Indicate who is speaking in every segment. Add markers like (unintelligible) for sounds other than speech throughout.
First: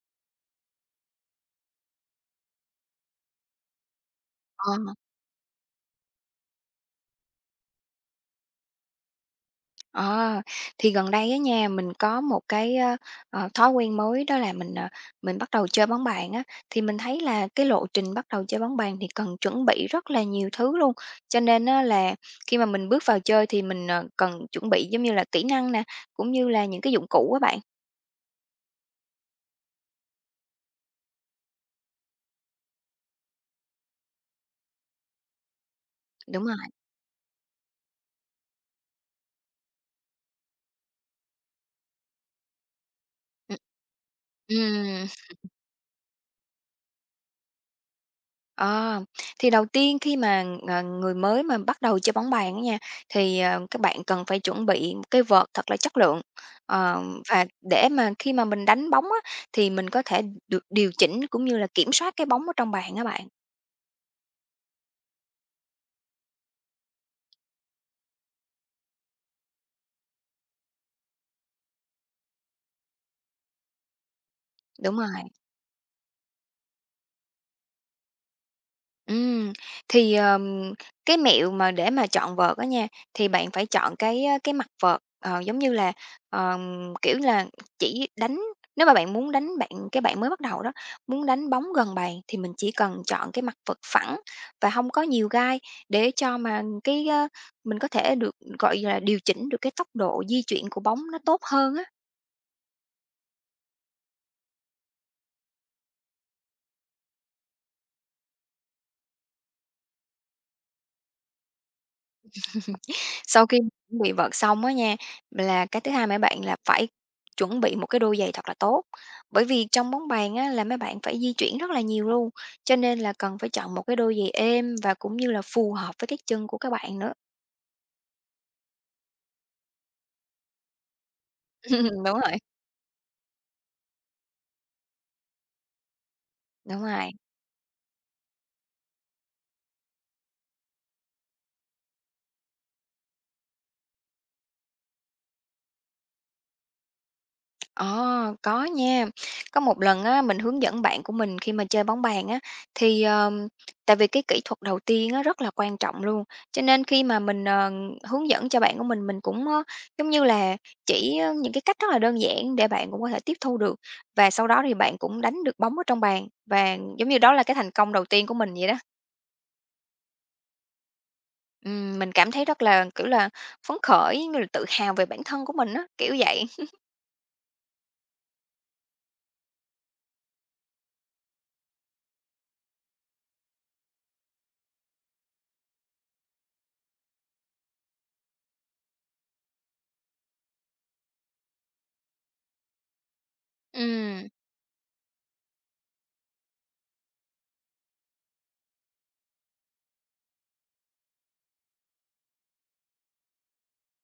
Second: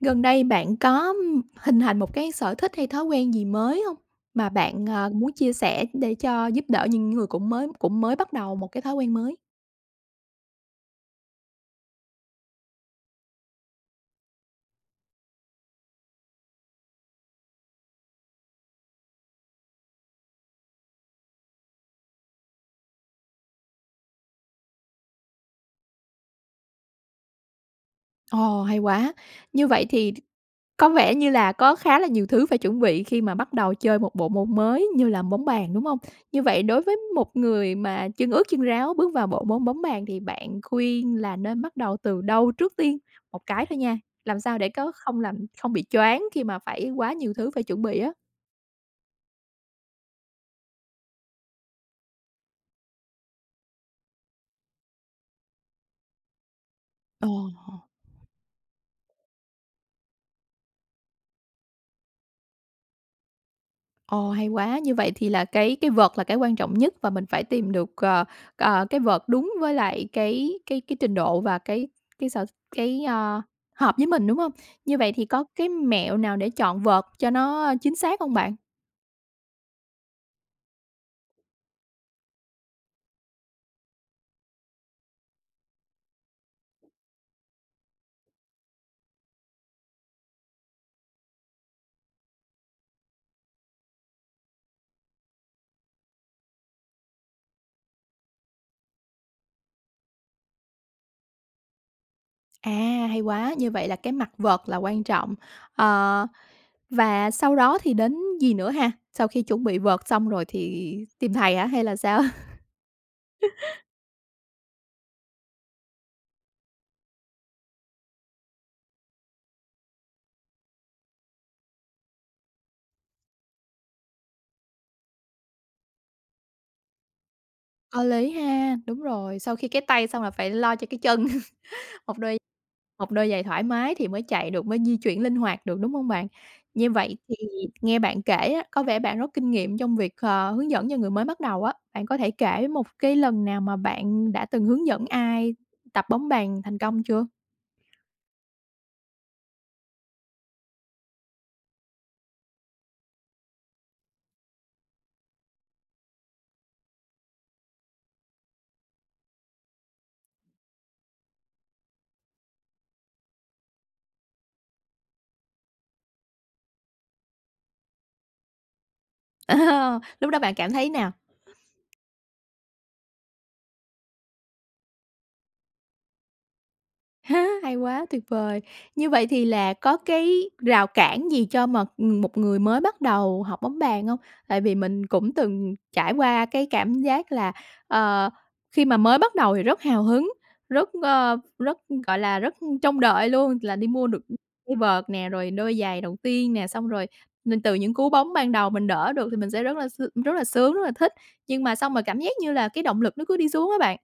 Speaker 1: Gần đây bạn có, ừm, hình thành một cái sở thích hay thói quen gì mới hông, mà bạn,
Speaker 2: Ờ.
Speaker 1: à, muốn chia sẻ để cho giúp đỡ những người cũng mới cũng mới bắt đầu một cái thói quen mới?
Speaker 2: Ờ, thì gần đây á nha, mình có một cái á, ờ, thói quen mới. đó là mình, ờ, mình bắt đầu chơi bóng bàn á. Thì mình thấy là cái lộ trình bắt đầu chơi bóng bàn thì cần chuẩn bị rất là nhiều thứ luôn, cho nên á, là khi mà mình bước vào chơi thì mình, ờ, cần chuẩn bị giống như là kỹ năng nè, cũng như là những cái dụng cụ á bạn.
Speaker 1: Ồ, hay quá! Như vậy thì th có vẻ như là có khá là nhiều thứ phải chuẩn bị khi mà bắt đầu chơi một bộ môn mới như là bóng bàn, đúng hông? Như
Speaker 2: Đúng rồi.
Speaker 1: vậy đối với một người mà chân ướt chân ráo bước vào bộ môn bóng bàn, thì bạn khuyên là nên bắt đầu từ đâu trước tiên? Một
Speaker 2: Ừm.
Speaker 1: cái thôi nha, làm sao để có
Speaker 2: Ừm.
Speaker 1: không làm
Speaker 2: (chuckles)
Speaker 1: không bị choáng khi mà phải quá nhiều thứ phải chuẩn bị á.
Speaker 2: Ờ. Thì đầu tiên khi mà, ờ, người mới mà bắt đầu chơi bóng bàn á nha, thì, ờ, các bạn cần phải chuẩn bị cái vợt thật là chất lượng. Ờ,
Speaker 1: Ồ,
Speaker 2: và
Speaker 1: hồ.
Speaker 2: để mà khi mà mình đánh bóng á, thì mình có thể được điều chỉnh, cũng như là kiểm soát cái bóng ở trong bàn á bạn.
Speaker 1: Ồ, hay quá! Như vậy thì là cái cái vợt là cái quan trọng nhất, và mình phải tìm được, ờ, ờ, cái vợt đúng với lại cái cái cái trình độ và cái cái sở cái, a, hợp với mình, đúng hông? Như
Speaker 2: Đúng
Speaker 1: vậy thì
Speaker 2: rồi!
Speaker 1: có cái mẹo nào để chọn vợt cho nó, a, chính xác hông bạn?
Speaker 2: Ừm, thì, ờm, cái mẹo mà để mà chọn vợt á nha, thì bạn phải chọn cái á cái mặt vợt, ờ, giống như là, ờm, kiểu là, chỉ đánh nếu mà bạn muốn đánh bạn cái bạn mới bắt đầu đó, muốn đánh bóng gần bàn thì mình chỉ cần chọn cái mặt vợt phẳng và hông có nhiều gai, để cho mà cái á mình có thể được, gọi là, điều chỉnh được cái tốc độ di chuyển của bóng nó tốt hơn á.
Speaker 1: À, hay quá! Như vậy là cái mặt vợt là quan trọng. Ờ, và sau đó thì đến gì nữa ha? Sau khi chuẩn bị vợt xong rồi thì tìm thầy hả hay là sao?
Speaker 2: (chuckles) Sau khi
Speaker 1: (chuckles)
Speaker 2: chuẩn bị vợt xong á nha, là cái thứ hai mấy bạn là phải chuẩn bị một cái đôi giày thật là tốt. Bởi vì trong bóng bàn á là mấy bạn phải di chuyển rất là nhiều luôn, cho nên là cần phải chọn một cái đôi giày êm, và cũng như là phù hợp với cái chân của các bạn nữa.
Speaker 1: Có lý ha! Đúng rồi, sau khi cái tay xong là phải lo cho cái chân, (chuckles)
Speaker 2: (chuckles) Đúng
Speaker 1: một đôi đôi
Speaker 2: rồi!
Speaker 1: một đôi giày thoải mái thì mới chạy được, mới di chuyển linh hoạt được, đúng hông bạn?
Speaker 2: Đúng
Speaker 1: Như
Speaker 2: rồi.
Speaker 1: vậy thì nghe bạn kể á, có vẻ bạn rất kinh nghiệm trong việc, ờ, hướng dẫn cho người mới bắt đầu á. Bạn có thể kể một cái lần nào mà bạn đã từng hướng dẫn ai tập bóng bàn thành công chưa?
Speaker 2: Ờ, có nha. Có một lần á mình hướng dẫn bạn của mình khi mà chơi bóng bàn á, thì, ờm, tại vì cái kỹ thuật đầu tiên á rất là quan trọng luôn. Cho nên khi mà mình, ờ, hướng dẫn cho bạn của mình, mình cũng á giống như là chỉ, ơ, những cái cách rất là đơn giản để bạn cũng có thể tiếp thu được, và sau đó thì bạn cũng đánh được bóng ở trong bàn, và giống như đó là cái thành công đầu tiên của mình vậy đó.
Speaker 1: (laughs) Lúc đó bạn cảm thấy nào?
Speaker 2: Ừm, mình cảm thấy rất là, kiểu là, phấn khởi, giống như là tự hào về bản thân của mình á, kiểu vậy. (chuckles)
Speaker 1: (laughs) Hay quá, tuyệt vời! Như vậy thì là có cái rào cản gì cho mà, ừm, một người mới bắt đầu học bóng bàn hông? Tại vì mình cũng từng trải qua cái cảm giác là, ờ, khi mà mới bắt đầu thì rất hào hứng, rất, a, rất, gọi là, rất trông đợi luôn là đi mua được
Speaker 2: Ừm.
Speaker 1: mua vợt nè, rồi đôi giày đầu tiên nè. Xong rồi n từ những cú bóng ban đầu mình đỡ được thì mình sẽ rất là s rất là sướng, rất là thích. Nhưng mà xong rồi cảm giác như là cái động lực nó cứ đi xuống á bạn.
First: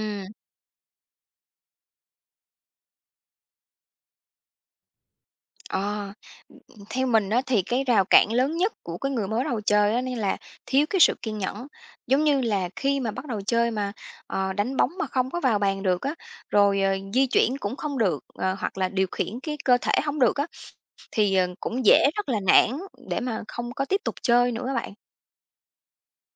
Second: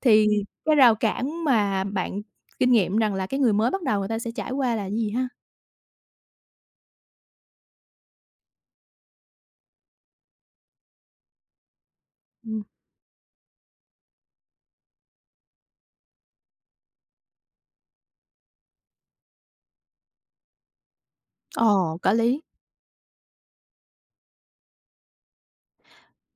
Speaker 1: Thì cái rào cản mà bạn kinh nghiệm rằng là cái người mới bắt đầu người ta sẽ trải qua là gì ha?
Speaker 2: Ờ, ừm, theo mình á thì cái rào cản lớn nhất của cái người mới đầu chơi á, nó như là, thiếu cái sự kiên nhẫn. Giống như
Speaker 1: Ừm.
Speaker 2: là khi mà bắt đầu chơi mà, ờ, đánh bóng mà không có vào bàn được á, rồi, ờ, di chuyển cũng không được, ờ, hoặc là, điều khiển cái cơ thể hông được á, thì, ờ, cũng
Speaker 1: Ồ,
Speaker 2: dễ
Speaker 1: có
Speaker 2: rất là
Speaker 1: lý!
Speaker 2: nản để mà không có tiếp tục chơi nữa á bạn.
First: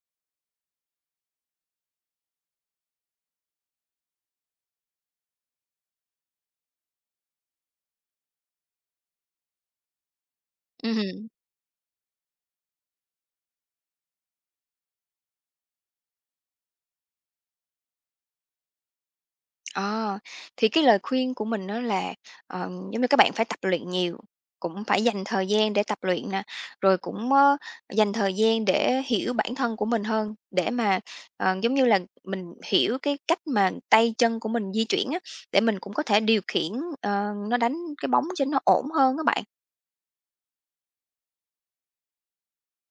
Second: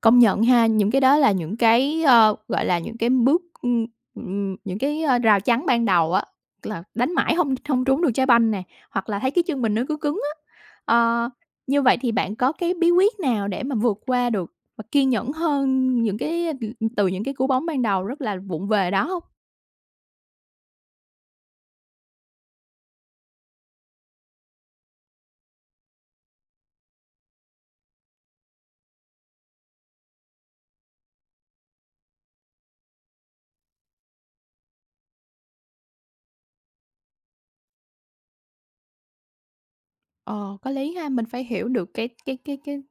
Speaker 1: Công nhận ha, những cái đó là những cái, ờ, gọi là, những cái bước, ưm, ừm, ừm, những cái, a, rào chắn ban đầu á, là đánh mãi hông hông trúng được trái banh nè, hoặc là thấy cái chân mình nó cứ cứng á.
Speaker 2: Ưm,
Speaker 1: Ờ,
Speaker 2: hừm.
Speaker 1: như vậy thì bạn có cái bí quyết nào để mà vượt qua được và kiên nhẫn hơn những cái, ừ, ừm từ những cái cú bóng ban đầu rất là vụng về đó hông?
Speaker 2: Ờ, thì cái lời khuyên của mình á là, ờ, giống như các bạn phải tập luyện nhiều, cũng phải dành thời gian để tập luyện nè, rồi cũng, ờ, dành thời gian để hiểu bản thân của mình hơn, để mà, ờ, giống như là, mình hiểu cái cách mà tay chân của mình di chuyển á, để mình cũng có thể điều khiển, ờ, nó đánh cái bóng cho nó ổn hơn á bạn.
Speaker 1: Ờ, có lý ha, mình phải hiểu được cái cái cái cái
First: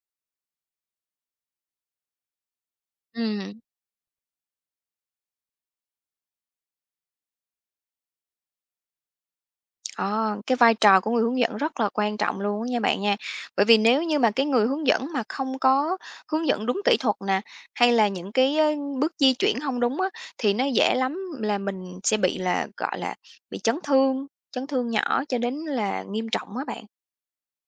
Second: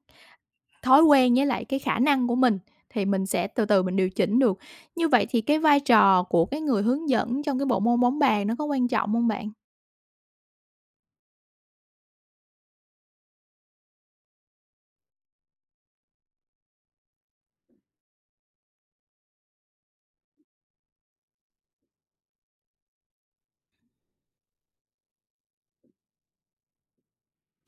Speaker 1: thói quen với lại cái khả năng của mình thì mình sẽ
Speaker 2: Ừm.
Speaker 1: từ từ mình điều chỉnh được. Như vậy thì cái vai trò của cái người hướng dẫn trong cái bộ môn bóng bàn nó có quan trọng hông bạn?
Speaker 2: Ờ, cái vai trò của người hướng dẫn rất là quan trọng luôn á nha bạn nha. Bởi vì nếu như mà cái người hướng dẫn mà không có hướng dẫn đúng kỹ thuật nè, hay là những cái, ờ, bước di chuyển hông đúng á, thì nó dễ lắm là mình sẽ bị là, gọi là, bị chấn thương, chấn thương nhỏ cho đến là nghiêm trọng á bạn.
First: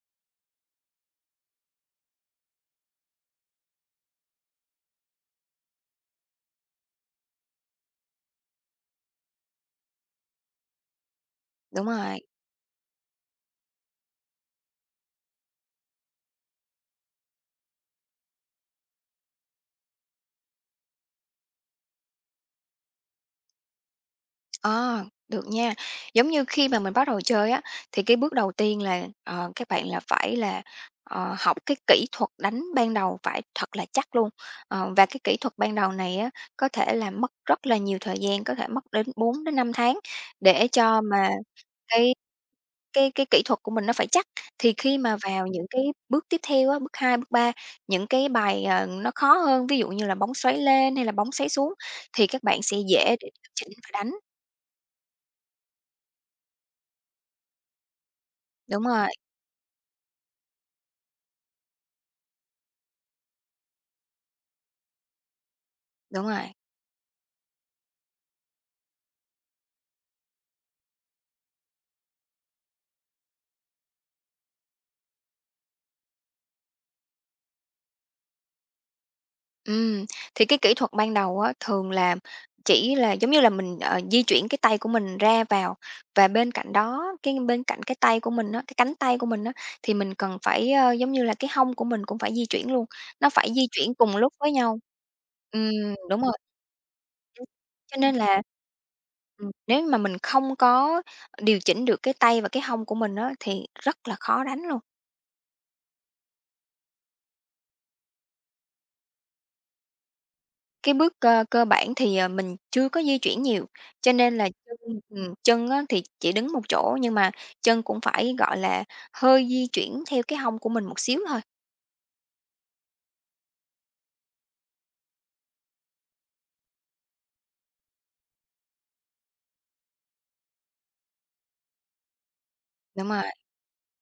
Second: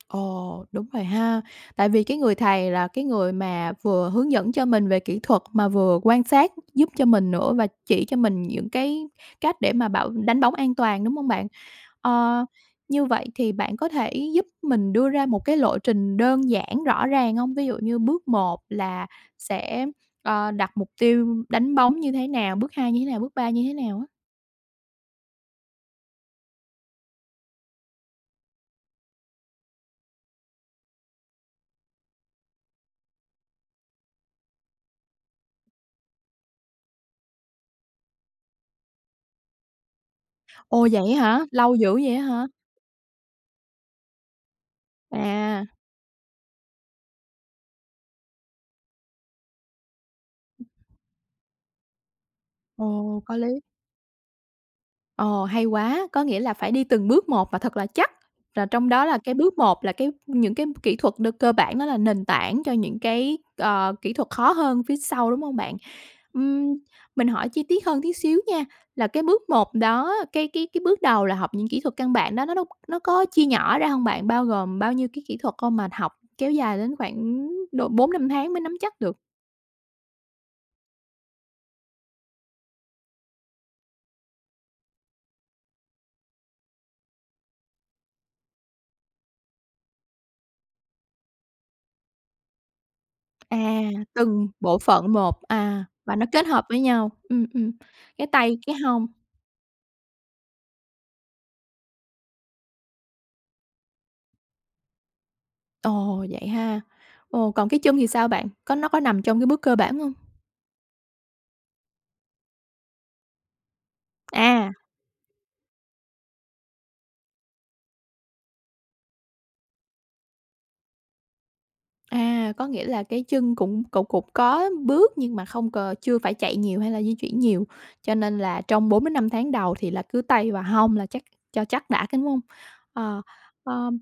Speaker 1: Ồ, đúng rồi ha. Tại vì cái người thầy là cái người mà vừa hướng dẫn cho mình về kỹ thuật mà vừa quan sát giúp cho mình nữa và chỉ cho mình những cái cách để mà bảo đánh bóng an toàn, đúng hông bạn?
Speaker 2: Đúng rồi.
Speaker 1: Ờ, như vậy thì bạn có thể giúp mình đưa ra một cái lộ trình đơn giản rõ ràng hông? Ví dụ như bước 1 là sẽ, ờ, đặt mục tiêu đánh bóng như thế nào, bước 2 như thế nào, bước 3 như thế nào á?
Speaker 2: Ờ, được nha. Giống như khi mà mình bắt đầu chơi á, thì cái bước đầu tiên là, ờ, các bạn là phải là, ờ, học cái kỹ thuật đánh ban đầu phải thật là chắc luôn, ờ, và cái kỹ thuật ban đầu này á, có thể là mất rất là nhiều thời gian, có thể mất đến 4 đến 5 tháng để
Speaker 1: Ồ,
Speaker 2: cho
Speaker 1: vậy á
Speaker 2: mà
Speaker 1: hả? Lâu dữ
Speaker 2: cái
Speaker 1: vậy á hả?
Speaker 2: cái cái kỹ thuật của mình nó phải chắc. Thì khi mà vào
Speaker 1: À.
Speaker 2: những cái bước tiếp theo á, bước 2, bước 3, những cái bài, ờ, nó khó hơn, ví dụ như là bóng xoáy lên hay là bóng xoáy xuống thì các bạn sẽ dễ
Speaker 1: Ồ,
Speaker 2: để
Speaker 1: có
Speaker 2: điều
Speaker 1: lý.
Speaker 2: chỉnh và đánh.
Speaker 1: Ồ, hay quá. Có nghĩa là phải đi từng bước một và thật là chắc là
Speaker 2: Đúng
Speaker 1: trong đó
Speaker 2: rồi.
Speaker 1: là cái bước 1 là cái những cái kỹ thuật đơn cơ bản đó là nền tảng cho những cái, ờ, kỹ thuật khó hơn phía sau, đúng không bạn?
Speaker 2: Đúng rồi.
Speaker 1: Ừm, mình hỏi chi tiết hơn tí xíu nha, là cái bước 1 đó á, cái cái cái bước đầu là học những kỹ thuật căn bản đó nó nó nó có chia nhỏ ra hông bạn? Bao gồm bao nhiêu cái kỹ thuật con mà học kéo dài đến khoảng độ 4-5 tháng mới nắm chắc được.
Speaker 2: Ừm, thì cái kỹ thuật ban đầu á, thường là chỉ là giống như là mình, ờ, di chuyển cái tay của mình ra vào. Và bên cạnh đó, cái bên cạnh cái tay của mình á, cái cánh tay của mình á thì mình cần phải, ờ, giống như là, cái hông của mình cũng phải di chuyển luôn, nó phải
Speaker 1: À,
Speaker 2: di chuyển cùng lúc
Speaker 1: từng
Speaker 2: với
Speaker 1: bộ
Speaker 2: nhau.
Speaker 1: phận một.
Speaker 2: Ừm,
Speaker 1: À, và
Speaker 2: đúng
Speaker 1: nó
Speaker 2: rồi.
Speaker 1: kết hợp với nhau, ừm,
Speaker 2: (unintelligible)
Speaker 1: ừm,
Speaker 2: Cho nên
Speaker 1: cái
Speaker 2: là,
Speaker 1: tay, cái hông.
Speaker 2: ừm, nếu như mà mình không có, ờ, điều chỉnh được cái tay và cái hông của mình á thì rất là khó đánh luôn.
Speaker 1: Ồ! Vậy ha? Ồ, còn cái chân thì sao bạn? Có nó có nằm trong cái bước cơ bản hông?
Speaker 2: Cái bước cơ cơ bản thì, ờ, mình chưa có di chuyển nhiều, cho nên là
Speaker 1: À.
Speaker 2: chân ừm, chân á thì chỉ đứng một chỗ, nhưng mà chân cũng phải, gọi là, hơi di chuyển theo cái hông của mình một xíu thôi.
Speaker 1: À, có nghĩa là cái chân cũng cục cục có bước nhưng mà không cò chưa phải chạy nhiều hay là di chuyển nhiều, cho nên là trong 4-5 tháng đầu thì là cứ tay vào hông là chắc cho chắc đã, đúng hông?
Speaker 2: Đúng
Speaker 1: Ờ,
Speaker 2: rồi.
Speaker 1: ờm,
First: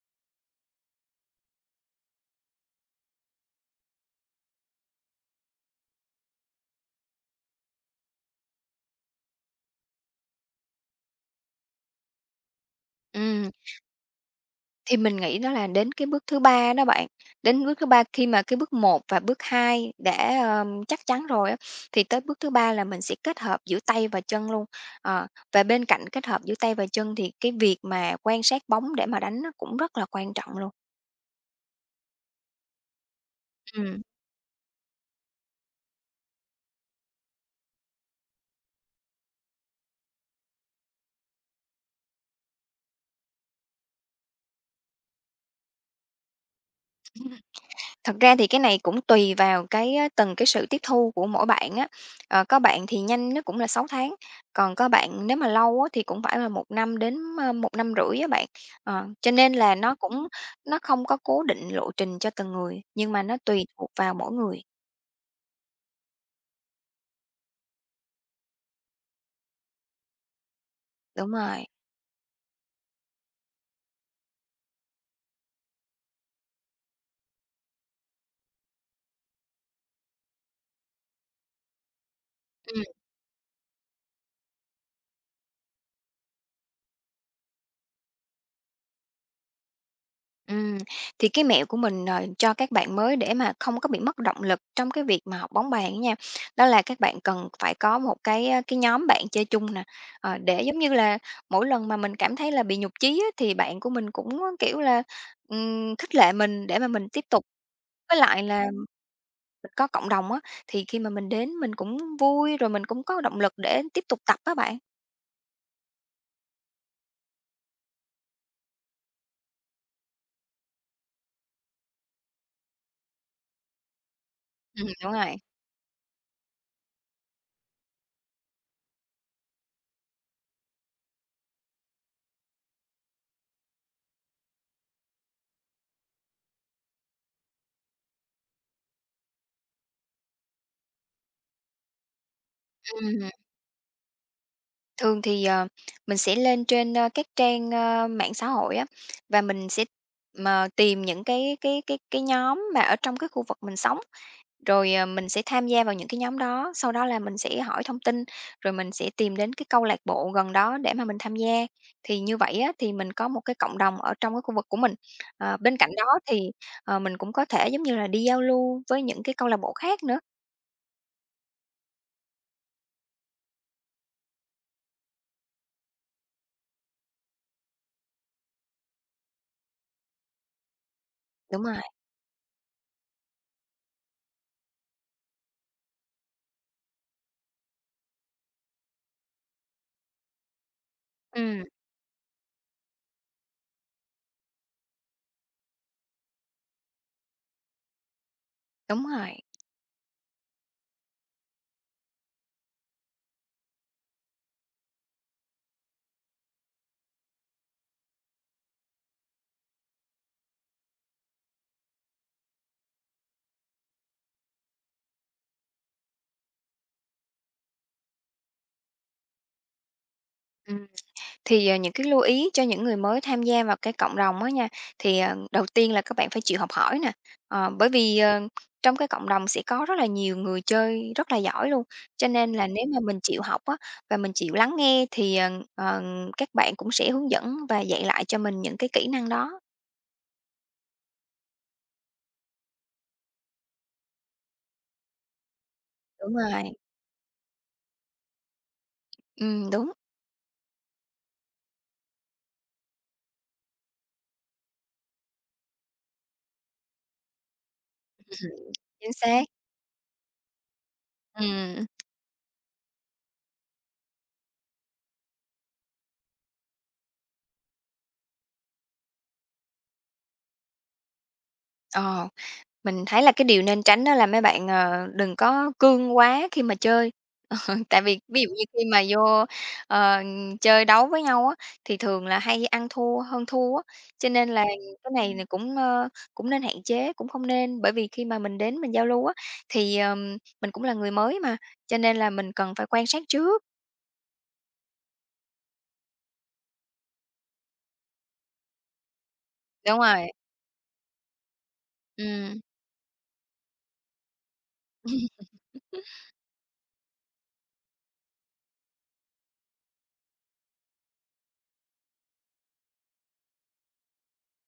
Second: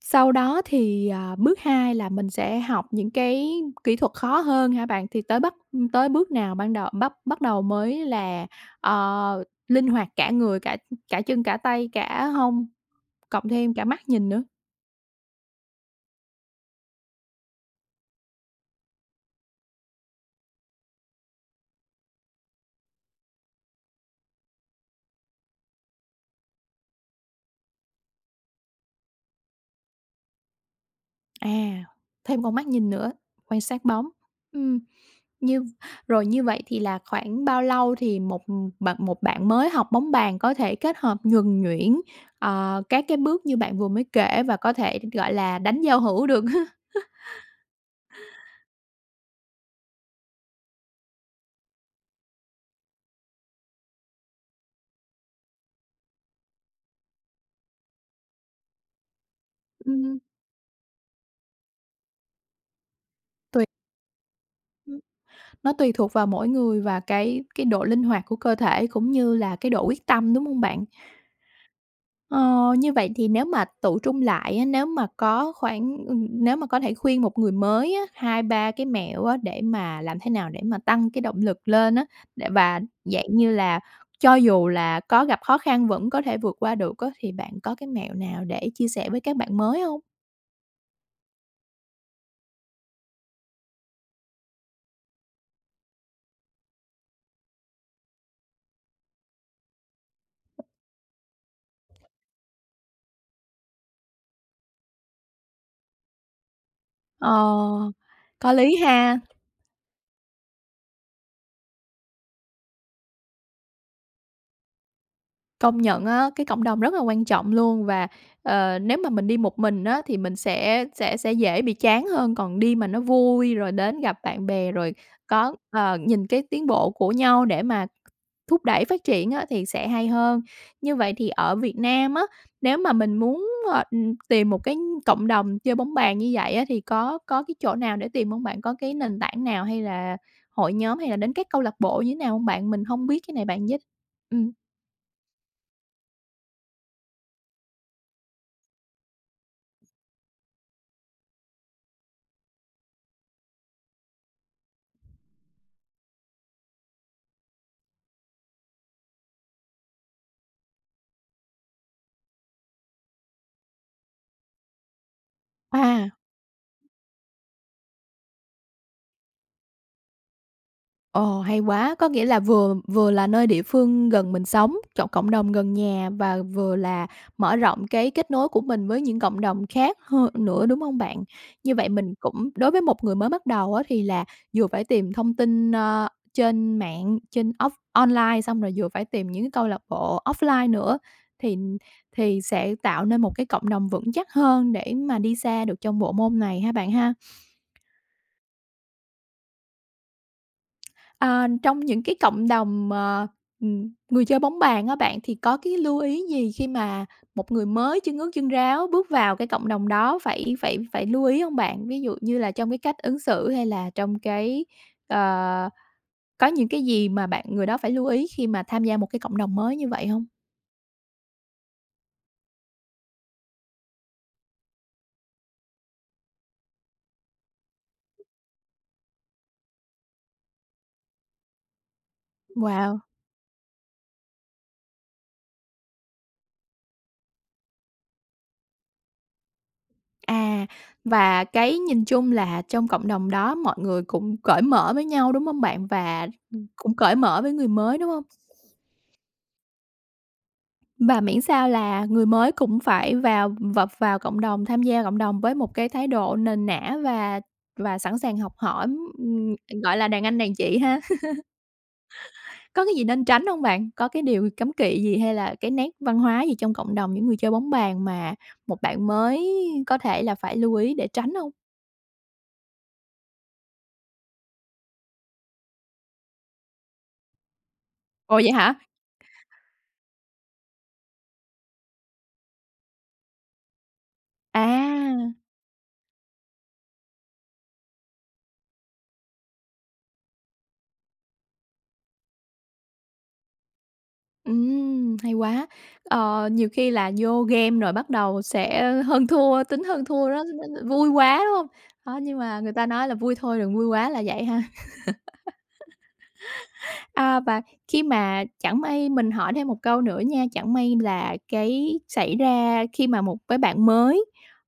Speaker 1: sau đó thì, à, bước 2 là mình sẽ học những cái kỹ thuật khó hơn hả bạn? Thì tới bắt ừm, tới bước nào ban đầu bắt bắt đầu mới là, ờ, linh hoạt cả người, cả, ừ, cả chân, cả tay, cả hông, cộng
Speaker 2: Ừm.
Speaker 1: thêm cả mắt nhìn nữa?
Speaker 2: Thì mình nghĩ đó là đến cái bước thứ 3 đó bạn. Đến bước thứ 3 khi mà cái bước 1 và bước 2 đã, ờ, chắc chắn rồi á, thì tới bước thứ 3 là mình sẽ kết hợp giữa tay và chân luôn. Ờ, và bên cạnh kết hợp giữa tay và chân thì cái việc mà quan sát bóng để mà đánh nó cũng rất là quan trọng luôn.
Speaker 1: À, thêm con mắt nhìn nữa, quan sát
Speaker 2: Ừm.
Speaker 1: bóng. Ừm, như rồi, như vậy thì là khoảng bao lâu thì một, ừm mà một bạn mới học bóng bàn có thể kết hợp nhuần nhuyễn, à, các cái bước như bạn vừa mới kể và có thể, gọi là, đánh giao hữu được? (chuckles)
Speaker 2: Thật ra thì cái này cũng tùy vào cái á từng cái sự tiếp thu của mỗi bạn á. Ờ, có bạn thì nhanh nhất cũng là 6 tháng, còn các bạn nếu mà lâu á, thì cũng phải là 1 năm đến, à, 1,5 năm á bạn. Ờ, cho nên là nó
Speaker 1: Ừm.
Speaker 2: cũng nó không có cố định lộ trình cho từng người, nhưng mà nó
Speaker 1: Tuỳ.
Speaker 2: tùy thuộc vào mỗi người.
Speaker 1: Hừm, nó tùy thuộc vào mỗi người và cái cái độ linh hoạt của cơ thể cũng như là cái độ quyết tâm, đúng hông bạn?
Speaker 2: Đúng rồi.
Speaker 1: Ờ. Như vậy thì nếu mà tựu trung lại á, nếu mà có khoảng, ừm nếu mà có thể khuyên một người mới á, 2-3 cái mẹo á, để mà làm thế nào để mà tăng cái động lực lên á để và
Speaker 2: Ừm.
Speaker 1: dạng như là cho dù là có gặp khó khăn vẫn có thể vượt qua được á, thì bạn có cái mẹo nào để chia sẻ với các bạn mới hông?
Speaker 2: Ừm, thì cái mẹo của mình, ờ, cho các bạn mới để mà không có bị mất động lực trong cái việc mà học bóng bàn á nha, đó là các bạn cần phải có một cái, ơ, cái nhóm bạn chơi chung nè. Ờ, để giống như là mỗi lần mà mình cảm thấy là bị nhụt chí á, thì bạn của mình cũng kiểu là, ừm, khích lệ mình để mà mình tiếp
Speaker 1: Ờ,
Speaker 2: tục. Với lại
Speaker 1: có
Speaker 2: là
Speaker 1: lý ha.
Speaker 2: mình có cộng đồng á, thì khi mà mình đến mình cũng vui, rồi mình cũng có động lực để tiếp tục tập á bạn.
Speaker 1: Công nhận á, cái cộng đồng rất là quan trọng luôn. Và, ờ, nếu mà mình đi một mình á, thì mình sẽ sẽ sẽ dễ bị chán hơn, còn đi mà nó vui, rồi đến gặp bạn bè,
Speaker 2: Ừm,
Speaker 1: rồi
Speaker 2: đúng rồi.
Speaker 1: có ờ, nhìn cái tiến bộ của nhau để mà thúc đẩy phát triển á, thì sẽ hay hơn. Như vậy thì ở Việt Nam á, nếu mà mình muốn, ờ, tìm một cái cộng đồng chơi bóng bàn như vậy á, thì có có cái chỗ nào để tìm hông bạn? Có cái nền tảng nào hay là hội nhóm hay là đến các câu lạc bộ như thế nào hông bạn? Mình hông biết
Speaker 2: Ừm.
Speaker 1: cái này, bạn giới Ừm.
Speaker 2: Thường thì, ờ, mình sẽ lên trên, ơ, các trang, ơ, mạng xã hội á, và mình sẽ, ờ, tìm những cái cái cái cái nhóm mà ở trong cái khu vực mình sống, rồi, ờ, mình sẽ tham gia vào những cái nhóm đó. Sau đó là mình sẽ hỏi thông tin, rồi mình sẽ tìm đến cái câu lạc bộ gần đó để mà mình tham gia. Thì như vậy á, thì mình có một cái cộng đồng ở trong cái khu vực của mình. Ờ, bên cạnh đó
Speaker 1: À.
Speaker 2: thì, ờ, mình cũng có thể giống như là đi giao lưu với những cái câu lạc bộ khác nữa.
Speaker 1: Ồ, hay quá! Có nghĩa là vừa vừa là nơi địa phương gần mình sống, chọn cộng đồng gần nhà, và vừa là mở rộng cái kết nối của mình với những cộng đồng khác h nữa, đúng hông bạn?
Speaker 2: Đúng
Speaker 1: Như
Speaker 2: rồi.
Speaker 1: vậy mình cũng đối với một người mới bắt đầu á, thì là vừa phải tìm thông tin, ơ, trên mạng, trên off online, xong rồi vừa phải tìm những cái câu lạc bộ offline nữa, thì
Speaker 2: Ừm.
Speaker 1: thì sẽ tạo nên một cái cộng đồng vững chắc hơn để mà đi xa được trong bộ môn này ha bạn ha?
Speaker 2: Đúng rồi.
Speaker 1: À, trong những cái cộng đồng mà, ừm, người chơi bóng bàn á bạn, thì có cái lưu ý gì khi mà một người mới chân ướt chân ráo bước vào cái cộng đồng đó phải phải phải lưu ý hông bạn? Ví dụ như là trong cái cách ứng xử, hay là trong cái, ờ có những cái gì mà bạn người đó phải lưu ý khi mà tham gia một cái cộng đồng mới như vậy hông?
Speaker 2: Ừm. Thì, ờ, những cái lưu ý cho những người mới tham gia vào cái cộng đồng á nha, thì, ờ, đầu tiên là các bạn phải chịu học hỏi nè. Ờ, bởi vì, ờ, trong cái cộng đồng sẽ có rất là nhiều người chơi rất là giỏi luôn, cho nên là nếu mà
Speaker 1: Wow!
Speaker 2: mình chịu học á, và mình chịu lắng nghe, thì, ờ, ờ, các bạn cũng sẽ hướng dẫn và dạy lại cho mình những cái kỹ năng đó.
Speaker 1: À, và cái nhìn chung là trong cộng đồng đó mọi người cũng cởi mở với nhau, đúng hông bạn? Và,
Speaker 2: Đúng
Speaker 1: ừm,
Speaker 2: rồi.
Speaker 1: cũng cởi mở với người mới, đúng hông?
Speaker 2: Ừm, đúng.
Speaker 1: Và miễn sao là người mới cũng phải vào vập vào cộng đồng, tham gia cộng đồng với một cái thái độ nền nã và và sẵn sàng
Speaker 2: Ừm
Speaker 1: học
Speaker 2: hưm,
Speaker 1: hỏi,
Speaker 2: chính xác.
Speaker 1: ừm, ừm, gọi là, đàn anh đàn chị ha? (laughs)
Speaker 2: Ừm.
Speaker 1: Có cái gì nên tránh hông bạn? Có cái điều cấm kỵ gì hay là cái nét văn hóa gì trong cộng đồng những người chơi bóng bàn, mà một bạn mới có thể là phải lưu ý để tránh hông?
Speaker 2: Ờ, mình thấy là cái điều nên tránh á, là mấy bạn, ờ, đừng có cương quá khi mà chơi. (chuckles) Tại vì
Speaker 1: Ồ,
Speaker 2: ví dụ
Speaker 1: vậy
Speaker 2: như
Speaker 1: hả?
Speaker 2: khi mà vô, ờ, chơi đấu với nhau á, thì thường là hay ăn thua, hơn thua á, cho nên là cái này
Speaker 1: À.
Speaker 2: là cũng, ờ, cũng nên hạn chế, cũng hông nên. Bởi vì khi mà mình đến mình giao lưu á, thì, ờm, mình cũng là người mới mà, cho nên là mình cần phải quan sát trước.
Speaker 1: Ừm, hay quá. Ờ, nhiều khi là vô game rồi bắt đầu sẽ hơn thua, tính
Speaker 2: Đúng
Speaker 1: hơn thua
Speaker 2: rồi.
Speaker 1: đó, vui quá, đúng hông? Đó, nhưng mà
Speaker 2: Ừm.
Speaker 1: người ta nói là vui thôi, đừng vui quá là vậy ha.
Speaker 2: (laughs)
Speaker 1: (laughs) À, và khi mà chẳng may mình hỏi thêm một câu nữa nha, chẳng may là cái xảy ra khi mà một cái bạn mới,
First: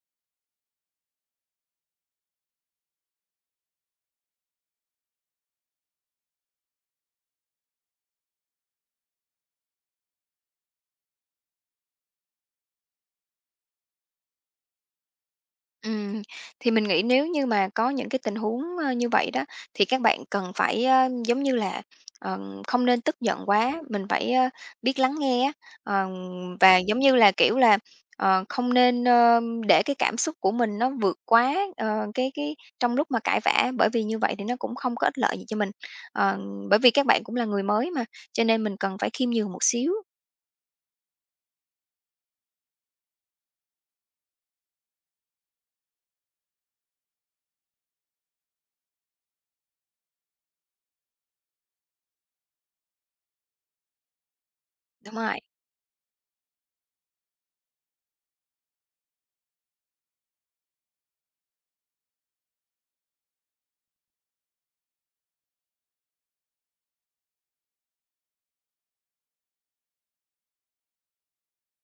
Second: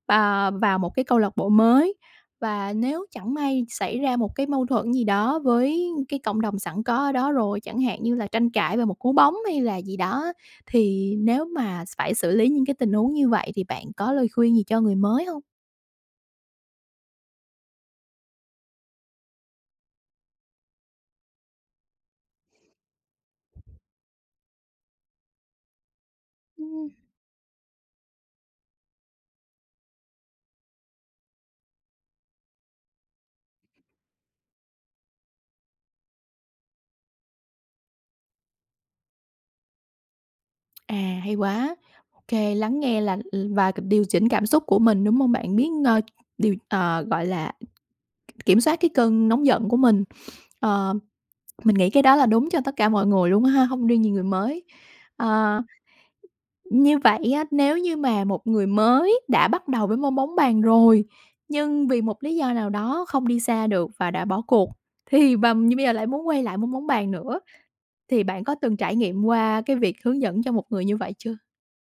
Speaker 1: à, vào một cái câu lạc bộ mới, và nếu chẳng may xảy ra một cái mâu thuẫn gì đó với cái cộng đồng sẵn có ở đó rồi, chẳng hạn như là tranh cãi về một cú bóng hay là gì đó. Thì nếu mà phải xử lý những cái tình huống như vậy, thì bạn có lời khuyên gì cho người mới hông?
Speaker 2: Ừm, thì mình nghĩ nếu như mà có những cái tình huống, ơ, như vậy đó, thì các bạn cần phải á, giống như là, ờ, không nên tức giận quá, mình phải á, biết lắng nghe á. Ờ, và
Speaker 1: Ừm.
Speaker 2: giống như là, kiểu là, ờ, không nên, ơ, để cái cảm xúc của mình nó vượt quá, ờ, cái, cái, trong lúc mà cãi vã, bởi vì như vậy thì nó cũng không có ích lợi gì cho mình. Ờ, bởi vì các bạn cũng là người mới mà, cho nên mình cần phải khiêm nhường một xíu.
Speaker 1: À, hay quá. OK. Lắng nghe là ờ, và điều chỉnh cảm xúc của mình, đúng hông bạn? Biết, ơ, điều ờ, gọi là, k kiểm soát cái cơn nóng giận của mình. Ờ, mình nghĩ cái đó là đúng cho tất cả mọi người luôn á ha, hông riêng gì người mới.
Speaker 2: Đúng rồi.
Speaker 1: Ờ, như vậy á, nếu như mà một người mới đã bắt đầu với môn bóng bàn rồi, nhưng vì một lý do nào đó không đi xa được và đã bỏ cuộc, thì và như bây giờ lại muốn quay lại môn bóng bàn nữa, thì bạn có từng trải nghiệm qua cái việc hướng dẫn cho một người như vậy chưa?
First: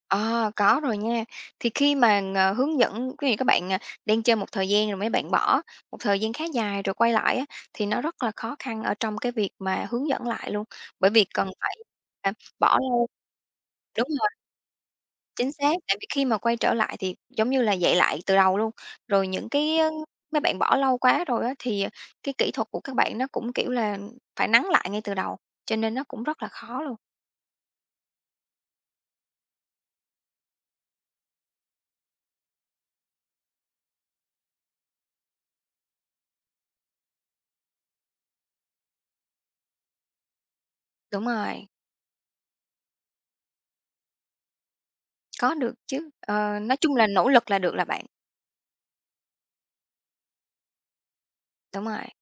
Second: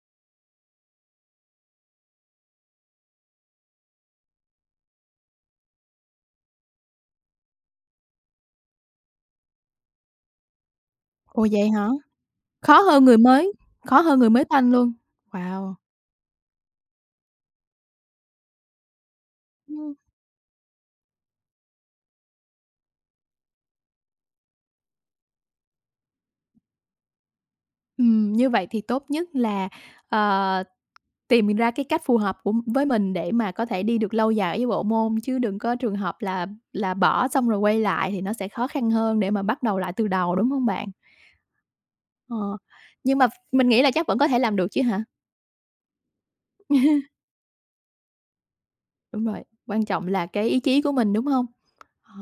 Speaker 2: À, có rồi nha. Thì khi mà, ờ, hướng dẫn ví dụ các bạn, à, đang chơi một thời gian rồi mấy bạn bỏ một thời gian khá dài rồi quay lại á, thì nó rất là khó khăn ở trong cái việc mà hướng dẫn lại luôn. Bởi vì
Speaker 1: Ủa,
Speaker 2: cần
Speaker 1: vậy
Speaker 2: phải,
Speaker 1: hả?
Speaker 2: à, bỏ
Speaker 1: Khó hơn
Speaker 2: ra
Speaker 1: người mới, khó
Speaker 2: đúng
Speaker 1: hơn
Speaker 2: rồi.
Speaker 1: người mới toanh luôn?
Speaker 2: Chính xác,
Speaker 1: Wow.
Speaker 2: tại vì khi mà quay trở lại thì giống như là dạy lại từ đầu luôn. Rồi những cái á,
Speaker 1: Ừm.
Speaker 2: mấy bạn bỏ lâu quá rồi á, thì, ờ, cái kỹ thuật của các bạn nó cũng, kiểu là, phải nắn lại ngay từ đầu, cho nên nó cũng rất là khó luôn.
Speaker 1: Ừm, như vậy thì tốt nhất là, ờ, tìm mình ra cái cách phù hợp của với mình để mà có thể đi được lâu dài với bộ môn, chứ đừng có trường hợp là là bỏ xong rồi quay lại, thì nó sẽ khó khăn hơn để mà bắt đầu lại từ đầu, đúng hông bạn?
Speaker 2: Đúng rồi.
Speaker 1: Ờ, nhưng mà ph mình nghĩ là chắc vẫn có thể làm được chứ hả?
Speaker 2: Có được chứ. Ờ, nói chung là
Speaker 1: (chuckles)
Speaker 2: nỗ lực là được là bạn.
Speaker 1: Đúng rồi, quan trọng là cái ý chí của mình, đúng hông?
Speaker 2: Đúng rồi.
Speaker 1: Ờ,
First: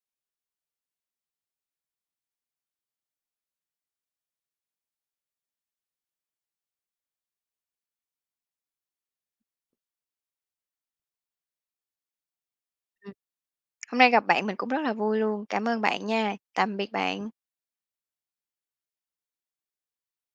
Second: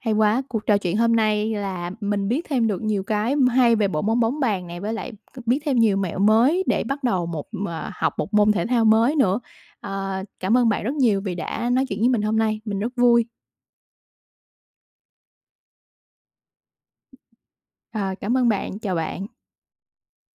Speaker 1: hay quá. Cuộc trò chuyện hôm nay là mình biết thêm được nhiều cái hay về bộ môn bóng bàn này, với lại biết thêm nhiều mẹo mới để bắt đầu một, ờ học một môn thể thao mới nữa. Ờ, cảm ơn bạn rất nhiều vì đã nói chuyện với mình hôm nay, mình rất
Speaker 2: Ừm.
Speaker 1: vui.
Speaker 2: Hôm nay gặp bạn mình cũng rất là vui luôn. Cảm ơn bạn nha. Tạm biệt bạn.
Speaker 1: Ờ, cảm ơn bạn, chào bạn.